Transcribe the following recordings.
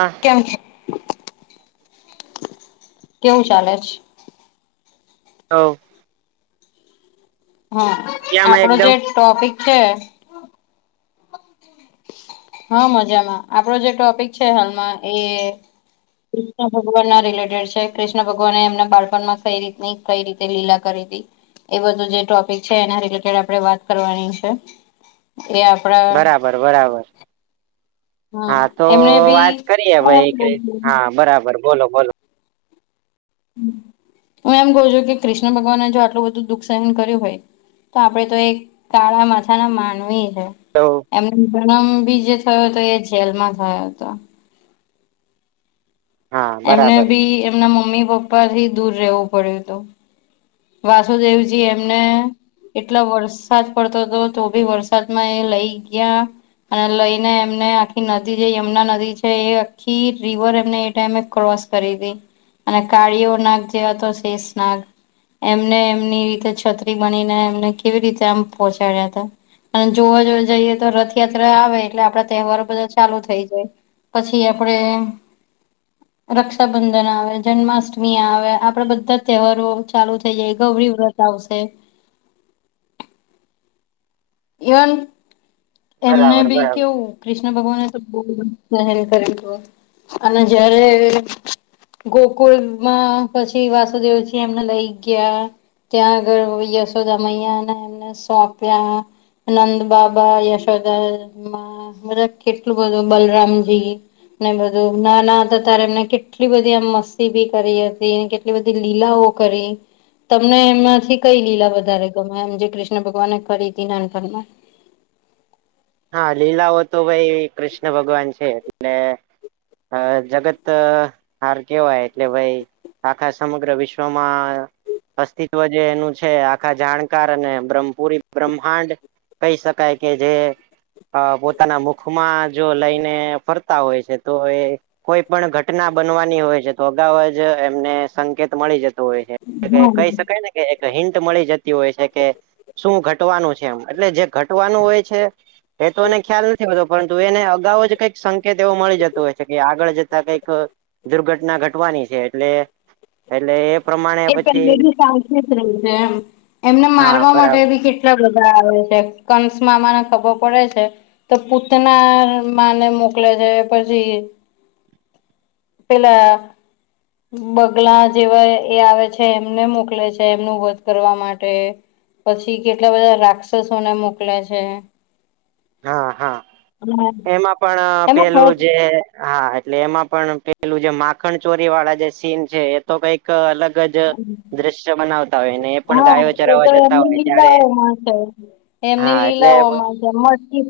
હા. કેમ છે, કેવું ચાલે છે? હઓ. હા મજામાં આપણો જે એકદમ ટોપિક છે. હા મજામાં આપડો જે ટોપિક છે હાલમાં એ કૃષ્ણ ભગવાન ના રિલેટેડ છે કૃષ્ણ ભગવાન એમના બાળપણમાં કઈ રીતની કઈ રીતે લીલા કરી તી એ બધું જે ટોપિક છે એ રિલેટેડ આપે વાત કરવાની છે. એ આ બરાબર બરાબર. હા તો એમને બી વાત કરીએ ભાઈ હા બરાબર બોલો બોલો. હું એમ કઉ છું કે કૃષ્ણ ભગવાન જો આટલું બધું દુઃખ સહન કર્યું હોય. તો આપડે તો એ કાળા માથા ના માનવી હે. તો. એમનો જન્મ બી જે થયો હતો એ જેલમાં થયો હતો. હા એમને બરાબર ભી એમના મમ્મી પપ્પા થી દૂર રહેવું પડ્યું તું. વાસુદેવજી એમને. એટલા વરસાદ પડતો તો તોભી વરસાદમાં એ લઈ ગયા. અને લઈને એમને આખી નદી જે યમુના નદી છે એ આખી રિવર એમને એ ટાઈમે ક્રોસ. કરીદી અને કાળીઓ નાગ જે હતો શેષ નાગ. એમને એમની રીતે છત્રી બનીને એમને કેવી રીતે આમ પહોંચાડ્યા તા. અને જોવા જોવા જઈએ તો રથયાત્રા આવે એટલે આપડા તહેવારો બધા ચાલુ થઇ જાય. પછી આપડે. રક્ષાબંધન આવે જન્માષ્ટમી આવે આપડે બધા તહેવારો ચાલુ થ ઈ જાય ગૌરી વ્રત આવશે. એ વન એમને બરાબર બી બરાબર કેવું કૃષ્ણ ભગવાને તો બહુ સહેન કરેલ હ અને જયારે ગોકુળ માં પછી વાસુદેવ છે એમને લઈ ગ્યા. ત્યાં આગળ યશોદમૈયાને એમને સોંપ્યા નંદ બાબા યશ દા માં બધા કેટલું બધું બલરામજી. ને બધું ના ના હતા ત્યારે એમને કેટલી બધી આ મસ્તી બી કરી હતી. એ બધી લીલાઓ કરી. તમને એમાંથી કઈ લીલા વધારે ગમે એમ જે કૃષ્ણ ભગવાન કરી નાનપણમા. હા લીલાઓ તો ભાઈ કૃષ્ણ ભગવાન છે એટલે. હ જગત હાર કેવાય એટલે ભાઈ. આખા સમગ્ર વિશ્વમાં. અસ્તિત્વ જે એનું છે આખા જાણકાર અને બ્રહ્મપુરી બ્રહ્માંડ કહી શકાય કે જે અ પોતાના મુખમાં જો લઈને ફરતા હોય છે તો એ કોઈ પણ ઘટના બનવાની હોય છે તો અગાઉ જ એમને સંકેત મળી જતો હોય છે એ કહી હા શકાય ને એક હિન્ટ મળી જતી હોય છે કે શું ઘટવાનું છે એમ એટલે જે ઘટવાનું હોય છે એ તો એને ખ્યાલ નથી હોતો પરંતુ એને અગાઉ જ કંઈક સંકેત એવો મળી જતો હોય છે કે આગળ જતા કંઈક દુર્ઘટના ઘટવાની છે એટલે એટલે એ પ્રમાણે એ પછી પહેલે બી સાવ જ રહી છે એમ એમને હા મારવા બરાબર માટે બી કે એટલા બધા આવે છે કંસમાં અમાને ખબર પડે છે તો પુતના માને મોકલ્યા જાય પછી પેલા બગલા જેવા એ આવે છે એમને મોકલે છે એમનું વધ કરવા માટે પછી કેટલા બધા રાક્ષસોને મોકલ્યા છે હા હા હમ એમાં પણ એમાં પેલું જે હા એટલે એમાં પણ પેલું જે માખણ ચોરી વાળા જે સીન છે તો કઈક અલગ જ દ્રશ્ય બનાવતા હોય ને પણ હા ગાયો એ ચરાવવા તો જતા એમની હોય ત્યારે લીલાઓ માં છે એમની હા એટલે લીલાઓમાં છે મ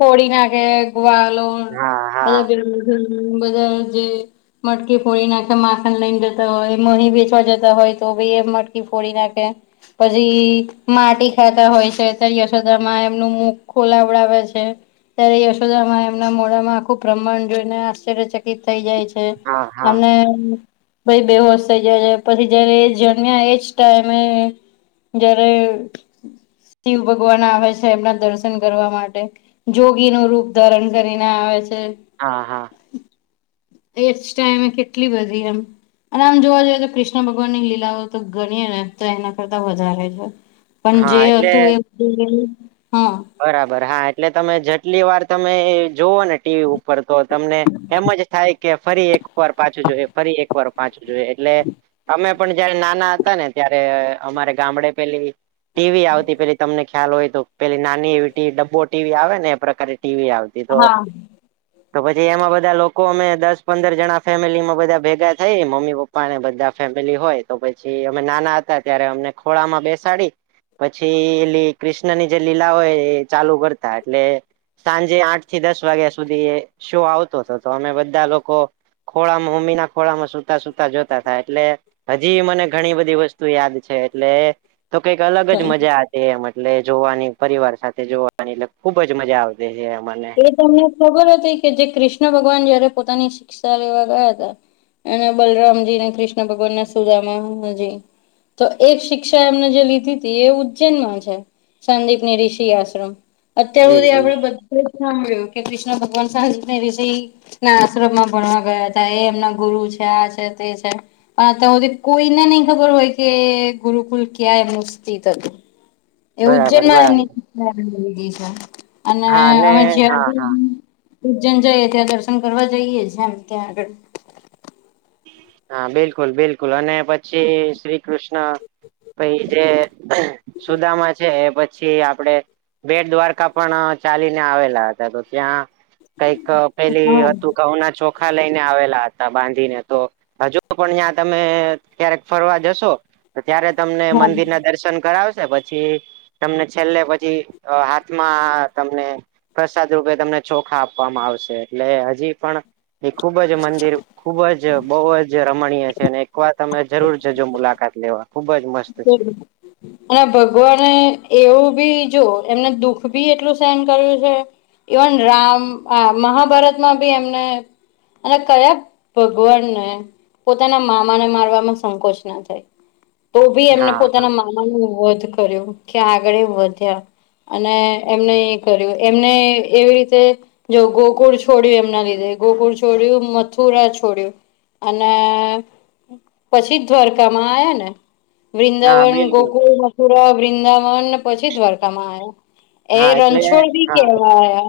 ફડી નાખે ગ્વાલો હા હા બધા બધા જે મટકી ફોડી નાખે માખન લઈને જતા હોય મહીં વચવા જતા હોય તો બી એ મટકી ફોડી નાખે પછી માટી ખાતા હોય છે્યારે યશોધા માં એમનું મુખ ખોલાવડાવે છે ત્યારે યશોદા માં એમના મોડામાં ખુબ પ્ર્ણ જોઈને આશ્ચર્ય થઈ જાય છે હા હા અને ભાઈ બેહોશ થઇ જાય છે પછી જયારે એ જમ્યા એજ ટાઈમે જયારે શિવ ભગવાન આવે છે એમના દર્શન કરવા માટે જોગી નું રૂપ ધારણ કરીને આવે છે હા હા એજ ટાઈમે કેટલી બધી એમ અને આમ જોવા જઈએ તો કૃષ્ણ ભગવાન ની લીલાઓ તો ગણી ને તો એના કરતા વધારે છે પણ હા જે એટલે તું હા બરાબર હા એટલે તમે જેટલી વાર તમે જોુવ ને ટીવી ઉપર તો તમને એમ જ થાય કે ફરી એક વાર પાછું જોઈ ફરી એકવાર પાચું જો એટલે અમે પણ જયારે નાના હતા ને ત્યારે અમારે ગામડે પેલી ટીવી આવતી પેલી તમને ખ્યાલ હોય તો પે ના એ ટ ડબ્બો ટીવી આવે ને એ પ્રારે ટીવી આવતી તો હમ તો પછી એમાં બધા લોકો અમે દસ પંદર જણા ફેમિલી માં બધા ભેગા થઈ મમ્મી પપ્પ પ્પાને બધા ફેમિલી હોય તો પછી અમે નાના હતા ત્યારે અમને ખોળામાં બેસાડી પછી એ કૃષ્ણની જે લીલા હોય એ ચાલુ કરતા એટલે સાંજે આઠ થી દસ વાગ્યા સુધી એ શો આવતો હતો તો અમે બધા લોકો ખોળામાં મમ્મી ના ખોળામાં સુતા સુૂતા જોતા થાય એટલે હજી મને ઘણી બધી વસ્તુ યાદ છે એટલે તો કઈક અલગ જ મજા છે એમ એટલે જોવાની પરિવાર સાથે જોવાની એટલે ખુબ જ મજા આવતી છે અમાને એ તમને ખબર હતી કે જે કૃષ્ણ ભગવાન જયારે પોતાની શિક્ષા લેવા ગયા હતા અને બલરામજી અને કૃષ્ણ ભગવાન ના સુજાજી તો એક શિક્ષા એમને જે લીધી હતી એ ઉજ્જૈનમાં છે સંદીપની ઋષિ આશ્રમ અત્યાર જી સુધી જી આપડે પ્રે્ મળ્યો કે કૃષ્ણ ભગવાન સા વિષય ના આશ્રમ માં ભણવા ગયા હતા એ એમના ગુરુ છે આ છે તે છે અ તો ઓ કોઈને નહી ખબર હોય કે ગુરુકુલ ક્યા એમનું સ્થિત એ ઉજ્જૈન બરાબર માં બરાબર એમનીધ છે. અને હા અને અમે જ હા આગળ હા ઉજ્જૈન જઈએ ત્યાં દર્શન કરવા જઈએ છેમ ત્યાં આગળ‌. હા બિલકુલ બિલકુલ અને પછી શ્રી કૃષ્ણ. પછ જે સુદામાં છે એ પછી આપડે. બેટ દ્વારકા પણ ચાલીને આવેલા હતા તો ત્યાં. કઈક પેલી હા હતું ઘઉના ચોખા લઈને આવેલા હતા બાંધીને. તો હજુ પણ ત્યાં તમે ક્યારેક ફરવા જશો. તો ત્યારે તમને હા મંદિરના દર્શન કરાવશે પછી. પછી તમને છેલ્લે પછી હાથમાં તમને. પ્રસાદ રૂપે તમને ચોખા આપવામાં આવશે એટલે હજી પણ. એ ખુબ જ મંદિર ખુબ જ. બહુ જ રમણીય છે અને એકવાર તમે જરૂર જજો મુલાકાત લેવા. ખુબ જ મસ્ત બ. છે અને ભગવાને એવું બી જો એમને દુખ ભી એટલું સહન કર્યું છે. ઇવન રામ મહાભારતમાં બી એમને. અને કયા ભગવાનને પોતાના મામાને મારવાવામાં સંકોચ ના થાય. તો ભી એમને હા પોતાના મામા ન વધ કર્યું કે આગળ વધ્યા. અને એમને એ કર્યું એમને એવી રીતે. જો ગોકુળ છોડ્યું એમના લીધે ગોકુળ છોડ્યું મથુરા છોડ્યું. અને પછી જ દ્વારકામાં આવ્યા ને. હા વૃંદાવન, બિલકુલ ગોકુલ, મથુરા, વૃંદાવન પછી દ્વારકામાં આવ્યા. હા એ એટલે રણછોડ બી હા કેવાય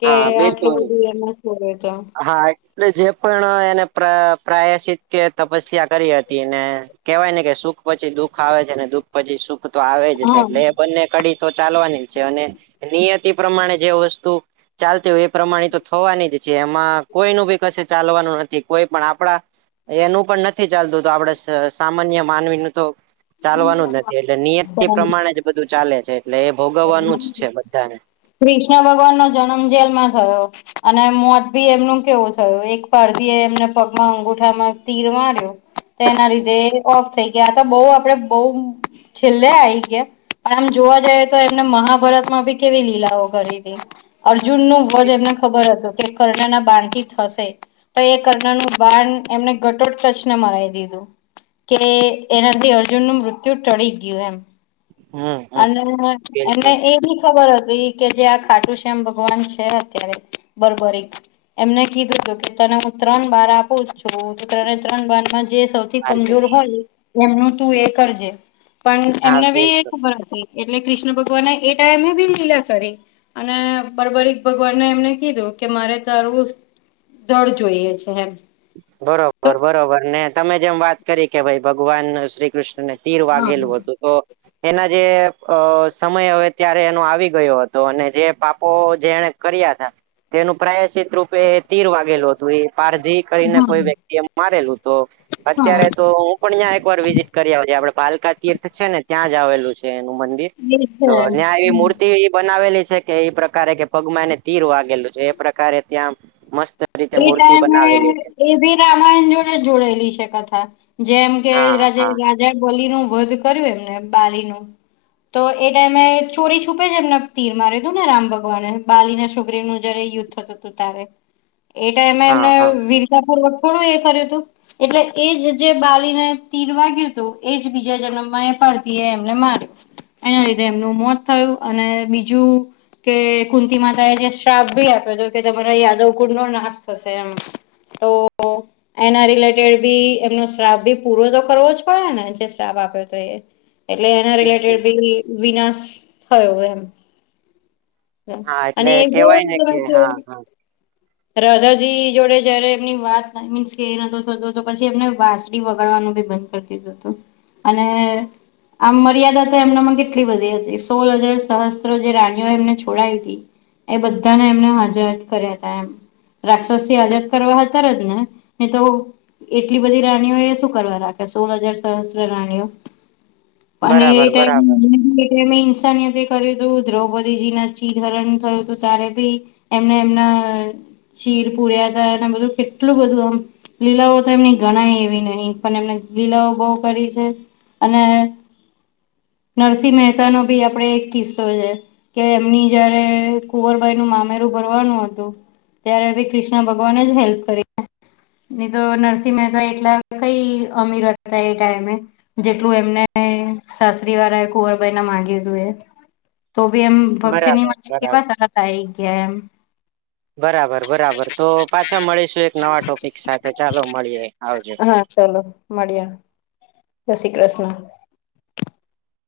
કે હા આટલું બિલકુલ બધું એમ થય તો હા એટલે જે પણ એને પ્રાય પ્રાયશિત કે તપસ્યા કરી હતી ને. કેવાય ને કે સુખ પછી દુઃખ આવે છે ને દુઃખ પછી સુખ તો આવે જ છે હા એટલે બંને કડી તો ચાલવાની છે અને નિયતિ પ્રમાણે જે વસ્તુ. ચાલતી હોય એ પ્રમાણે તો થવાની જ. એમાં કોઈ ન બી કશે ચાલવાનું નથી કોઈ પણ આપડા. એનું પણ નથી ચાલતું તો આપડે સામાન્ય માનવીનું તો. ચાલવાનું જ નથી એટલે નિયત થી પ્રમાણે જ બધું ચાલે છે એટલે એ. ભોગવવાનું જ છે બધાને કૃષ્ણ ભગવાન નો જન્મ જેલમાં થયો. અને મોત ભી એમનું કેવું થયું એક પારસી એ એમને પગમાં અંગુઠામાં તીર માર્યું. તે એના લીધે ઓફ થઈ ગયા તો બહુ આપડે બઉ છેલ્લે આ આવી ગયા પણ આમ જોવા જાય. એમને મહાભારત માં બી કેવી લીલાઓ કરી હતી અર્જુન નું વધ એમને ખબર હતું. કે કર્ણાના બાણથી થશે. તો એ કર્ણરનું બાણ એમને ઘટોટ ટચને મરાવી દીધું. કે એનાથી અર્જુન નું મૃત્યુ ટળી ગયું એમ. હમ હમ અને એને બિલકુલ એ બી. ખબર હતી કે જે આ ખાટુ શ્યામ ભગવાન છે અત્યારે બરબરીક. એમને કીધું હત કે તને હું ત્રણ બાર આપું છું ત ત્રણ બારમાં જે સૌથી જર કમજોર હા હોય એમનું તું એ કરજે પણ એમને બિલકુલ બી. ખબર એટલે કૃષ્ણ ભગવાનને એ ટાઈમે બી લીલા કરી. અને બરબરિક ભગવાનને એમને કીધું કે મારે તારું. દડ જોઈએ છે એમ તો બરોબર બરોબર ને તમે જેમ વાત કરી કે ભાઈ ભગવાન શ્રી કૃષ્ણ ને હા તીરવાગેલ બ હતું તો એના જે સમય હવે ત્યારે એનો આવી ગયો હતો અને જે પાપો જેને. કર્યા હતા તેનું પ્રાયશિત રૂપે એ તીર વાગેલું હતું એ પાર્ધિક. કરીને હા કોઈ વ્યક્તિ એ મારેલું તો હા અત્યારે તો હું. પણ ત્યાં એક વાર વિઝિટ કર્યા આપડ પાલકા તીર્થ છે ને ત્યાં જ આવેલું છે. એનું મંદિર એ છે તો ત્યાં એવી મૂર્તિ એ બનાવેલી છે. કે એ પ્રકારે કે પગમા ને તીર વાગેલું છે એ પ્રકારે ત્યાં મસ્ત. રીતે એ મૂર્તિ તમે. બનાવેલી છે એ ભી રામાયણ જોડે જોડેલી છે કથા જેમ કે. હા હા જ બોલીનું વધ કર્યું એમને બાળનું. તો એ ટાઈમે ચોરી છૂપે જ એમને તીર મારી દું ને રામ ભગવાને બાલી ના છોગરીનું. જ યુદ્ધ થતું હતું ત એ ટાઈમે એમ હા હા વીરતા પૂર્વક થોડું એ કર્યું હતું. એટલે એજ જે બાલીને તીરવા ગયું હતું એજ બીજા જેમને મ પડતી એ એમને માર્યું. એના લીધે એમનું મોત થયું અને બીજું. કે કુંંત માતા એ જે શ્રાપ ભી આપ્યો હતો કે તમારા યાદવ કુંડો ના. ના થશે એમ તો. એના રિલેટેડ બી એમનો સ્ટાફ બી પૂરો તો કરવો જ પડે ને જે સ્ટાફ આપ્યો હતો એ. એટલે એના રિલેટેડ બિલકુલ બી વિનાશ થયોયો એમ. હા એટલે અને જોર કેવાય ને કે છે. હા હા રાધાજી જોડે જયારે એમની વાત મીન્સ કે નતો થતો તો પછી એમને વા. ડી વગાડવાનું બી બંધ કરી દીધું હતું અને. આમ મર્યાદા તો એમનામાં કેટલી બધી હતી સોલ હજાર સહસ્ત્રો જે રાણીઓ એમને છોડાયી હતી. એ બધાને એમને હાજર કર્યા હતા એમ. રાક્ષસ આઝાદ કરવા હતા ર જ ને નહી તો. એટલી બધી રાણીઓ એ શું કરવા રાખે સોળ હજાર સહસ્ત્ર રાણીઓ. અને એ બરાબર ટાઈમ બરાબર ટાઈમિંગ. કર્યું તું દ્રૌપદીજી ના ચિહરણ થયું હતું તારે ભી. એમને એમના શીર પુર્યા ત એ બધું કેટલું બધું આમ. લીલાઓ તો એમની ગણાય એવી નહીિ પણ એમને લીલાઓ બહુ કરી છે અને. નરસિંહ મહેતા નો ભી આપડે એક કિસ્સો છે. કે એમની જયારે કુંવરભાઈ નું મામેરું ભરવાનું હતું. ત્યારેી કૃષ્ણ ભગવાન જ હેલ્પ કરી. ન તો નરસિંહ મહેતા એટલા કઈ અમીર હતા એ ટાઈમે. જેટલું એમને સાસરી વાળાએ કુંવરભાઈ ના મામાંગ્યું હતું એ. તો ભી એમ ભક્તની બરાબર માટે કેવા બરાબર ચતા આવી ગયા એમ. બરાબર બરાબર તો પાછા મળીશું એક નવા ટોપિક સાથે ચાલો મળીએ આવજો હા ચાલો મળ્યા શશ્રી કૃષ્ણ.